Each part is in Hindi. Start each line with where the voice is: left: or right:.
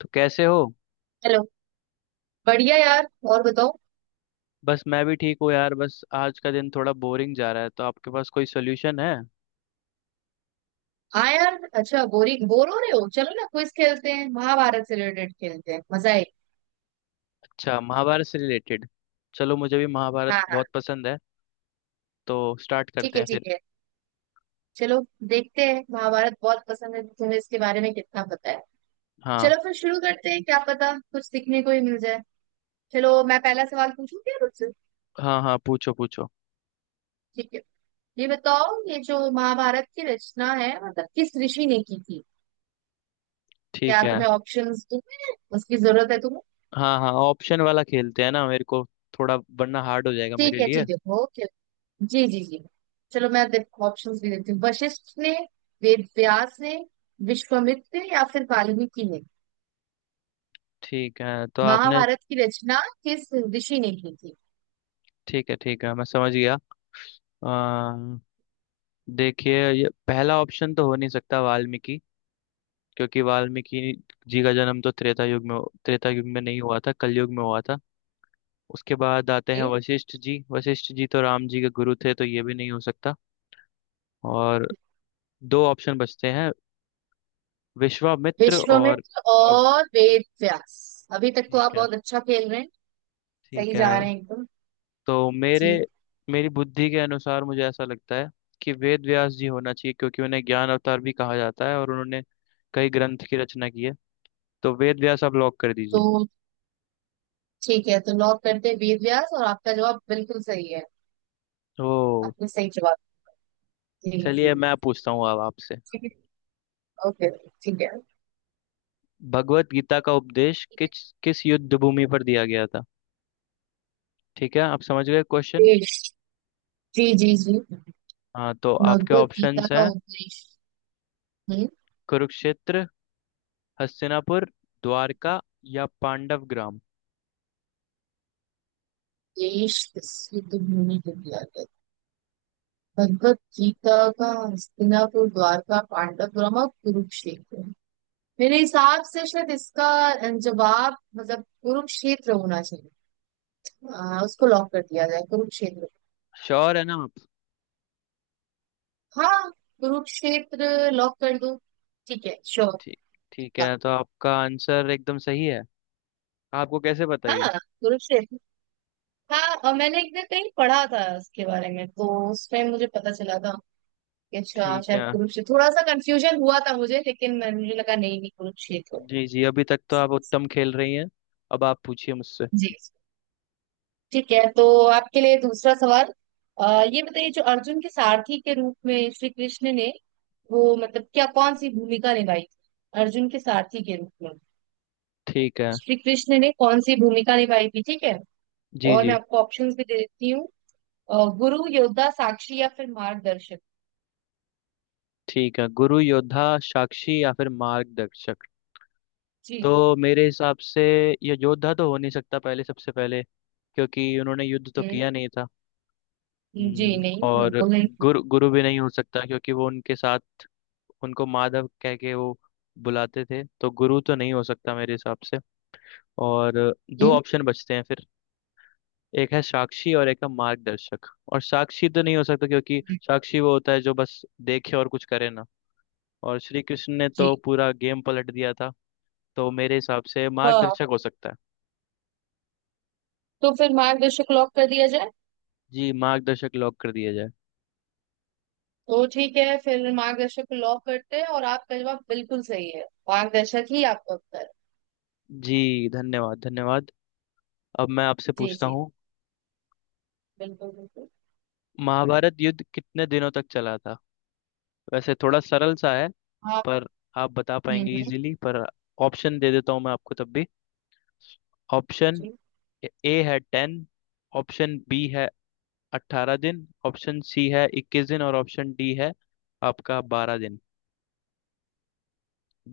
left: तो कैसे हो।
right: हेलो। बढ़िया यार, और बताओ।
left: बस मैं भी ठीक हूँ यार। बस आज का दिन थोड़ा बोरिंग जा रहा है, तो आपके पास कोई सोल्यूशन है?
right: हाँ यार, अच्छा बोरिंग बोर हो रहे हो, चलो ना क्विज खेलते हैं, महाभारत से रिलेटेड खेलते हैं, मजा आए।
left: अच्छा, महाभारत से रिलेटेड। चलो, मुझे भी महाभारत
right: हाँ, हाँ।
left: बहुत पसंद है। तो स्टार्ट
right: ठीक
left: करते
right: है,
left: हैं फिर।
right: ठीक है। चलो। देखते हैं, महाभारत बहुत पसंद है तुम्हें, इसके बारे में कितना पता है।
left: हाँ
right: चलो फिर शुरू करते हैं, क्या पता कुछ सीखने को ही मिल जाए। चलो, मैं पहला सवाल पूछूं क्या मुझसे?
left: हाँ हाँ, पूछो पूछो।
right: ठीक है। ये बताओ, ये जो महाभारत की रचना है मतलब किस ऋषि ने की थी। क्या
left: ठीक है।
right: तुम्हें ऑप्शंस दूं मैं? उसकी जरूरत है तुम्हें?
left: हाँ हाँ, ऑप्शन वाला खेलते हैं ना मेरे को थोड़ा, वरना हार्ड हो जाएगा मेरे
right: ठीक है,
left: लिए।
right: ठीक है। ओके। जी जी जी। चलो, मैं ऑप्शंस भी देती हूँ। वशिष्ठ ने, वेद व्यास ने, विश्वामित्र ने, या फिर वाल्मीकि ने।
left: ठीक है, तो आपने।
right: महाभारत की रचना किस ऋषि ने की थी।
left: ठीक है ठीक है, मैं समझ गया। अ, देखिए, ये पहला ऑप्शन तो हो नहीं सकता वाल्मीकि, क्योंकि वाल्मीकि जी का जन्म तो त्रेता युग में नहीं हुआ था, कलयुग में हुआ था। उसके बाद आते हैं
right: ए,
left: वशिष्ठ जी। वशिष्ठ जी तो राम जी के गुरु थे, तो ये भी नहीं हो सकता। और दो ऑप्शन बचते हैं, विश्वामित्र और।
right: विश्वामित्र
left: और-
right: और वेद व्यास, अभी तक तो आप
left: ठीक है।
right: बहुत अच्छा खेल रहे हैं। सही
left: ठीक है।
right: जा रहे हैं एकदम।
left: तो मेरे
right: जी।
left: मेरी बुद्धि के अनुसार मुझे ऐसा लगता है कि वेद व्यास जी होना चाहिए, क्योंकि उन्हें ज्ञान अवतार भी कहा जाता है और उन्होंने कई ग्रंथ की रचना की है। तो वेद व्यास आप लॉक कर दीजिए।
right: तो ठीक है, तो लॉक करते हैं वेद व्यास, और आपका जवाब बिल्कुल सही है।
left: तो
right: आपने सही जवाब। जी, जी।
left: चलिए, मैं पूछता हूँ अब आपसे।
right: ठीक है। ओके। ठीक है,
left: भगवत गीता का उपदेश
right: ठीक है,
left: किस किस युद्ध भूमि पर दिया गया था? ठीक है, आप समझ गए क्वेश्चन?
right: देश। जी जी जी।
left: हाँ, तो आपके
right: भगवत गीता
left: ऑप्शंस
right: का
left: हैं,
right: उपदेश। हम्म
left: कुरुक्षेत्र, हस्तिनापुर, द्वारका या पांडव ग्राम।
right: देश सिद्ध भूमि को दिया गया। भगवत गीता का हस्तिनापुर, द्वारका, पांडवपुरम और कुरुक्षेत्र। मेरे हिसाब से शायद इसका जवाब मतलब कुरुक्षेत्र होना चाहिए। उसको लॉक कर दिया जाए कुरुक्षेत्र।
left: श्योर है ना आप?
right: हाँ, कुरुक्षेत्र लॉक कर दो। ठीक है, श्योर।
left: ठीक ठीक
right: हाँ।
left: है, तो आपका आंसर एकदम सही है। आपको कैसे बताइए।
right: हाँ, कुरुक्षेत्र। हाँ, और मैंने एक दिन कहीं पढ़ा था उसके बारे में, तो उस टाइम मुझे पता चला था कि अच्छा,
left: ठीक
right: शायद
left: है।
right: कुरुक्षेत्र। थोड़ा सा कंफ्यूजन हुआ था मुझे, लेकिन मैं मुझे लगा नहीं नहीं कुरुक्षेत्र।
left: जी जी, अभी तक तो
right: जी।
left: आप उत्तम खेल रही हैं। अब आप पूछिए मुझसे।
right: ठीक है, तो आपके लिए दूसरा सवाल। ये बताइए, जो अर्जुन के सारथी के रूप में श्री कृष्ण ने, वो मतलब क्या, कौन सी भूमिका निभाई थी। अर्जुन के सारथी के रूप में
left: ठीक है।
right: श्री कृष्ण ने कौन सी भूमिका निभाई थी? ठीक है।
left: जी
right: और मैं
left: जी।
right: आपको ऑप्शंस भी दे देती हूँ। गुरु, योद्धा, साक्षी, या फिर मार्गदर्शक।
left: ठीक है, गुरु, योद्धा, साक्षी या फिर मार्गदर्शक। तो
right: जी।
left: मेरे हिसाब से ये योद्धा तो हो नहीं सकता, पहले सबसे पहले, क्योंकि उन्होंने युद्ध तो
right: हम्म,
left: किया नहीं था।
right: जी नहीं,
left: और
right: बिल्कुल नहीं।
left: गुरु गुरु भी नहीं हो सकता, क्योंकि वो उनके साथ उनको माधव कह के वो बुलाते थे, तो गुरु तो नहीं हो सकता मेरे हिसाब से। और दो
right: हम्म,
left: ऑप्शन बचते हैं फिर, एक है साक्षी और एक है मार्गदर्शक। और साक्षी तो नहीं हो सकता, क्योंकि साक्षी वो होता है जो बस देखे और कुछ करे ना। और श्री कृष्ण ने
right: जी
left: तो पूरा गेम पलट दिया था। तो मेरे हिसाब से
right: हाँ।
left: मार्गदर्शक हो सकता है।
right: तो फिर मार्गदर्शक लॉक कर दिया जाए।
left: जी, मार्गदर्शक लॉक कर दिया जाए।
right: तो ठीक है, फिर मार्गदर्शक को लॉक करते हैं, और आपका जवाब बिल्कुल सही है। मार्गदर्शक ही आपका उत्तर है।
left: जी, धन्यवाद धन्यवाद। अब मैं आपसे
right: जी
left: पूछता
right: जी।
left: हूँ,
right: बिल्कुल बिल्कुल।
left: महाभारत युद्ध कितने दिनों तक चला था? वैसे थोड़ा सरल सा है,
right: आप।
left: पर आप बता
right: हम्म
left: पाएंगे
right: हम्म,
left: इजीली। पर ऑप्शन दे देता हूँ मैं आपको तब भी। ऑप्शन
right: जी।
left: ए है 10। ऑप्शन बी है 18 दिन, ऑप्शन सी है 21 दिन और ऑप्शन डी है आपका 12 दिन।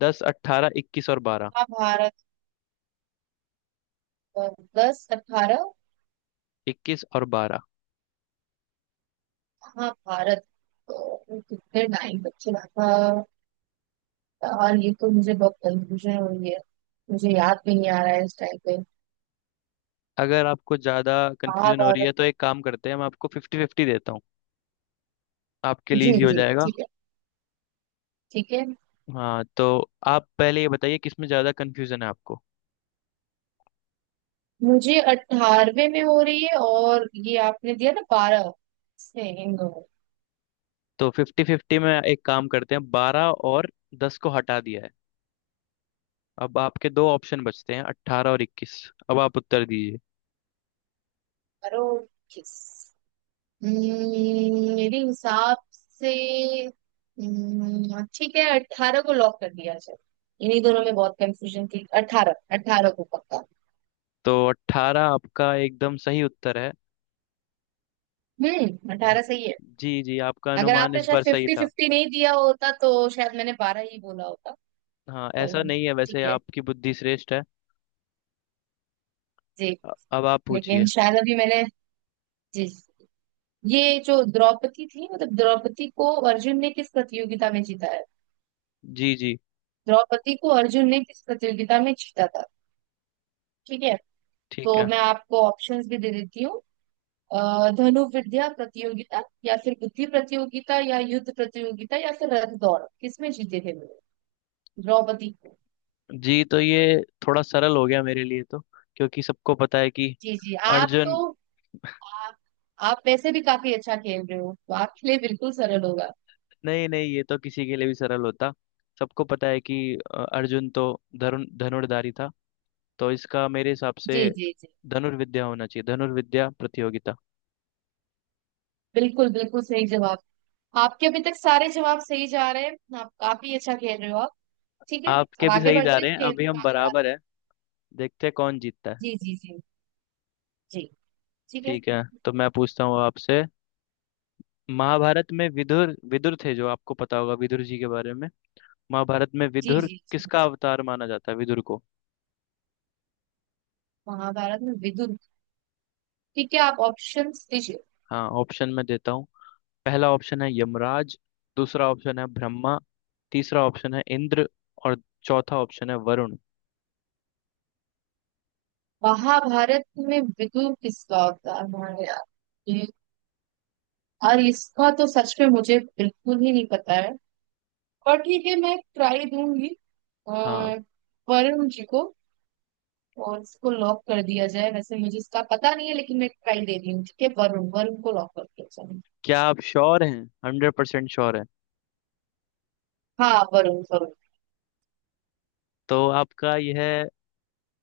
left: 10, 18, 21 और 12
right: हाँ भारत। अ, 10, 18।
left: इक्कीस और बारह
right: हाँ भारत, तो कितने टाइम तक चला था? और ये तो मुझे बहुत कंफ्यूजन हो रही है, मुझे याद भी नहीं आ रहा है इस टाइम पे।
left: अगर आपको ज़्यादा
right: कहाँ
left: कंफ्यूजन हो रही
right: भारत।
left: है, तो एक काम करते हैं, मैं आपको 50-50 देता हूँ। आपके लिए
right: जी
left: इजी हो
right: जी,
left: जाएगा।
right: ठीक है, ठीक है।
left: हाँ, तो आप पहले ये बताइए, किसमें ज़्यादा कन्फ्यूजन है आपको?
right: मुझे 18वें में हो रही है, और ये आपने दिया ना 12, से इन दोनों।
left: तो 50-50 में एक काम करते हैं, 12 और 10 को हटा दिया है। अब आपके दो ऑप्शन बचते हैं, 18 और 21। अब आप उत्तर दीजिए।
right: अरे, किस। मेरे हिसाब से। ठीक है, 18 को लॉक कर दिया जाए। इन्हीं दोनों में बहुत कंफ्यूजन थी। 18, 18 को पक्का।
left: तो 18 आपका एकदम सही उत्तर है।
right: हम्म, 18 सही है।
left: जी जी, आपका
right: अगर
left: अनुमान
right: आपने
left: इस
right: शायद
left: बार सही
right: फिफ्टी
left: था।
right: फिफ्टी नहीं दिया होता तो शायद मैंने 12 ही बोला होता।
left: हाँ, ऐसा
right: तो
left: नहीं है,
right: ठीक
left: वैसे
right: है।
left: आपकी बुद्धि श्रेष्ठ है।
right: जी।
left: अ- अब आप पूछिए।
right: लेकिन शायद अभी मैंने। जी जी। ये जो द्रौपदी थी, मतलब द्रौपदी को अर्जुन ने किस प्रतियोगिता में जीता है?
left: जी जी।
right: द्रौपदी को अर्जुन ने किस प्रतियोगिता में जीता था? ठीक है।
left: ठीक
right: तो
left: है।
right: मैं आपको ऑप्शंस भी दे देती हूँ। धनुर्विद्या प्रतियोगिता, या फिर बुद्धि प्रतियोगिता, या युद्ध प्रतियोगिता, या फिर रथ दौड़? किसमें जीते थे वो? द्रौपदी।
left: जी तो ये थोड़ा सरल हो गया मेरे लिए, तो क्योंकि सबको पता है कि
right: जी जी।
left: अर्जुन।
right: आप, आप वैसे भी काफी अच्छा खेल रहे हो, तो आपके लिए बिल्कुल सरल होगा।
left: नहीं नहीं, ये तो किसी के लिए भी सरल होता। सबको पता है कि अर्जुन तो धनुर्धारी था। तो इसका मेरे हिसाब से
right: जी जी जी।
left: धनुर्विद्या होना चाहिए, धनुर्विद्या प्रतियोगिता।
right: बिल्कुल बिल्कुल सही जवाब। आपके अभी तक सारे जवाब सही जा रहे हैं, आप काफी अच्छा खेल रहे हो, आप। ठीक है।
left: आपके
right: अब
left: भी
right: आगे
left: सही जा
right: बढ़ते हैं,
left: रहे हैं,
right: खेल
left: अभी
right: को
left: हम
right: आगे
left: बराबर
right: बढ़ाते हैं।
left: है। देखते हैं कौन जीतता है।
right: जी जी जी जी। ठीक है।
left: ठीक है, तो मैं पूछता हूँ आपसे। महाभारत में विदुर विदुर थे, जो आपको पता होगा विदुर जी के बारे में। महाभारत में
right: जी
left: विदुर
right: जी जी।
left: किसका अवतार माना जाता है, विदुर को?
right: महाभारत में विदुर। ठीक है, आप ऑप्शंस दीजिए।
left: हाँ, ऑप्शन मैं देता हूँ। पहला ऑप्शन है यमराज। दूसरा ऑप्शन है ब्रह्मा। तीसरा ऑप्शन है इंद्र। और चौथा ऑप्शन है वरुण।
right: महाभारत में विदुर किसका अवतार है यार? ये- और इसका तो सच में मुझे बिल्कुल ही नहीं पता है, पर ठीक है, मैं ट्राई दूंगी।
left: हाँ।
right: अह, वरुण जी को। और इसको लॉक कर दिया जाए, वैसे मुझे इसका पता नहीं है, लेकिन मैं ट्राई दे रही हूँ। ठीक है, वरुण, वरुण को लॉक कर दिया जाए।
left: क्या आप श्योर हैं, 100% श्योर है?
right: हाँ, वरुण, वरुण।
left: तो आपका यह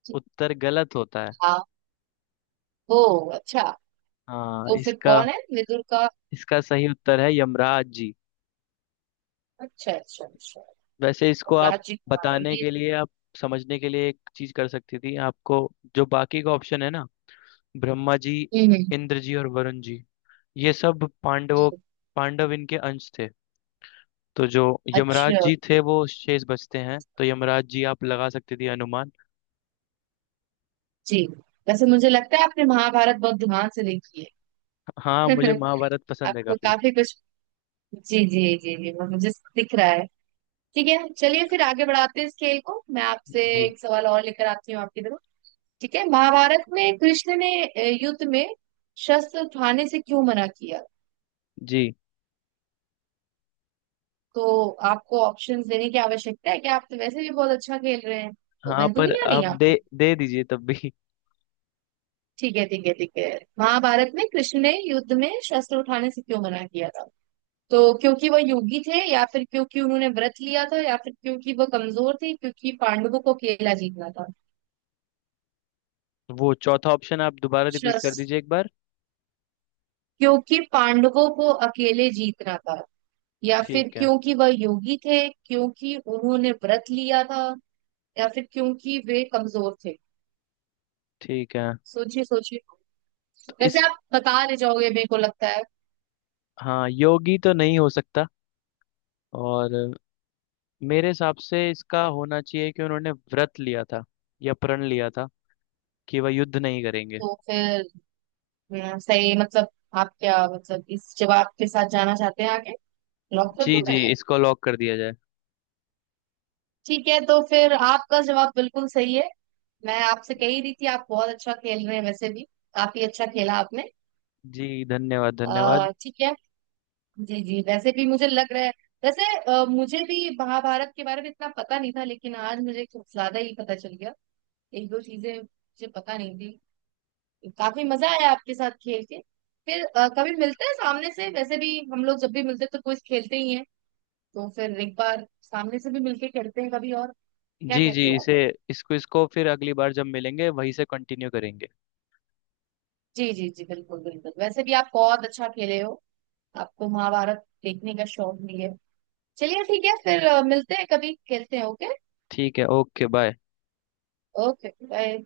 right: ठीक।
left: उत्तर गलत होता है।
right: हाँ। ओ, अच्छा।
left: हाँ,
right: तो फिर
left: इसका
right: कौन है विदुर का?
left: इसका सही उत्तर है यमराज जी।
right: अच्छा, अच्छा, अच्छा।
left: वैसे इसको
right: और
left: आप
right: राज जी को
left: बताने
right: बनाएंगे।
left: के लिए, आप समझने के लिए, एक चीज कर सकती थी आपको। जो बाकी का ऑप्शन है ना, ब्रह्मा जी,
right: हम्म हम्म,
left: इंद्र जी और वरुण जी, ये सब
right: हम्म।
left: पांडव इनके अंश थे। तो जो यमराज
right: अच्छा।
left: जी थे, वो शेष बचते हैं, तो यमराज जी आप लगा सकती थी अनुमान।
right: जी, वैसे मुझे लगता है आपने महाभारत बहुत ध्यान से देखी
left: हाँ,
right: है।
left: मुझे महाभारत पसंद है
right: आपको
left: काफी।
right: काफी कुछ। जी जी जी जी, वो मुझे दिख रहा है। ठीक है, चलिए फिर आगे बढ़ाते हैं इस खेल को। मैं आपसे
left: जी
right: एक सवाल और लेकर आती हूँ आपकी तरफ। ठीक है, महाभारत में कृष्ण ने युद्ध में शस्त्र उठाने से क्यों मना किया।
left: जी।
right: तो आपको ऑप्शंस देने की आवश्यकता है कि आप तो वैसे भी बहुत अच्छा खेल रहे हैं, तो
left: हाँ,
right: मैं
left: पर
right: दूंगी या नहीं
left: आप दे
right: आपको?
left: दे दीजिए तब भी।
right: ठीक है, ठीक है, ठीक है। महाभारत में कृष्ण ने युद्ध में शस्त्र उठाने से क्यों मना किया था? तो क्योंकि वह योगी थे, या फिर क्योंकि उन्होंने व्रत लिया था, या फिर क्योंकि वह कमजोर थे, क्योंकि पांडवों को अकेला जीतना था।
left: वो चौथा ऑप्शन आप दोबारा रिपीट
right: श्रस
left: कर दीजिए एक बार।
right: क्योंकि पांडवों को अकेले जीतना था, या फिर
left: ठीक है।
right: क्योंकि वह योगी थे, क्योंकि उन्होंने व्रत लिया था, या फिर क्योंकि वे कमजोर थे।
left: ठीक है।
right: सोचिए, सोचिए।
left: तो इस
right: वैसे आप बता ले जाओगे मेरे को लगता है।
left: हाँ, योगी तो नहीं हो सकता। और मेरे हिसाब से इसका होना चाहिए कि उन्होंने व्रत लिया था या प्रण लिया था कि वह युद्ध नहीं करेंगे।
right: तो फिर। सही मतलब, आप क्या मतलब इस जवाब के साथ जाना चाहते हैं आगे? लॉक कर
left: जी
right: दूं
left: जी,
right: मैं?
left: इसको लॉक कर दिया जाए।
right: ठीक है, तो फिर आपका जवाब बिल्कुल सही है। मैं आपसे कह ही रही थी, आप बहुत अच्छा खेल रहे हैं वैसे भी। काफी अच्छा खेला आपने।
left: जी, धन्यवाद धन्यवाद।
right: ठीक है। जी जी, वैसे भी मुझे लग रहा है, वैसे मुझे भी महाभारत के बारे में इतना पता नहीं था, लेकिन आज मुझे कुछ ज्यादा ही पता चल गया। एक दो चीजें मुझे पता नहीं थी। काफी मजा आया आपके साथ खेल के। फिर कभी मिलते हैं सामने से, वैसे भी हम लोग जब भी मिलते हैं तो कुछ खेलते ही हैं, तो फिर एक बार सामने से भी मिलके खेलते हैं कभी और। क्या
left: जी जी,
right: कहते हो आप?
left: इसे इसको इसको फिर अगली बार जब मिलेंगे वहीं से कंटिन्यू करेंगे।
right: जी जी जी, बिल्कुल बिल्कुल, वैसे भी आप बहुत अच्छा खेले हो, आपको महाभारत देखने का शौक भी है। चलिए ठीक है, फिर मिलते हैं कभी, खेलते हैं। ओके।
left: ठीक है, ओके बाय।
right: Okay bye.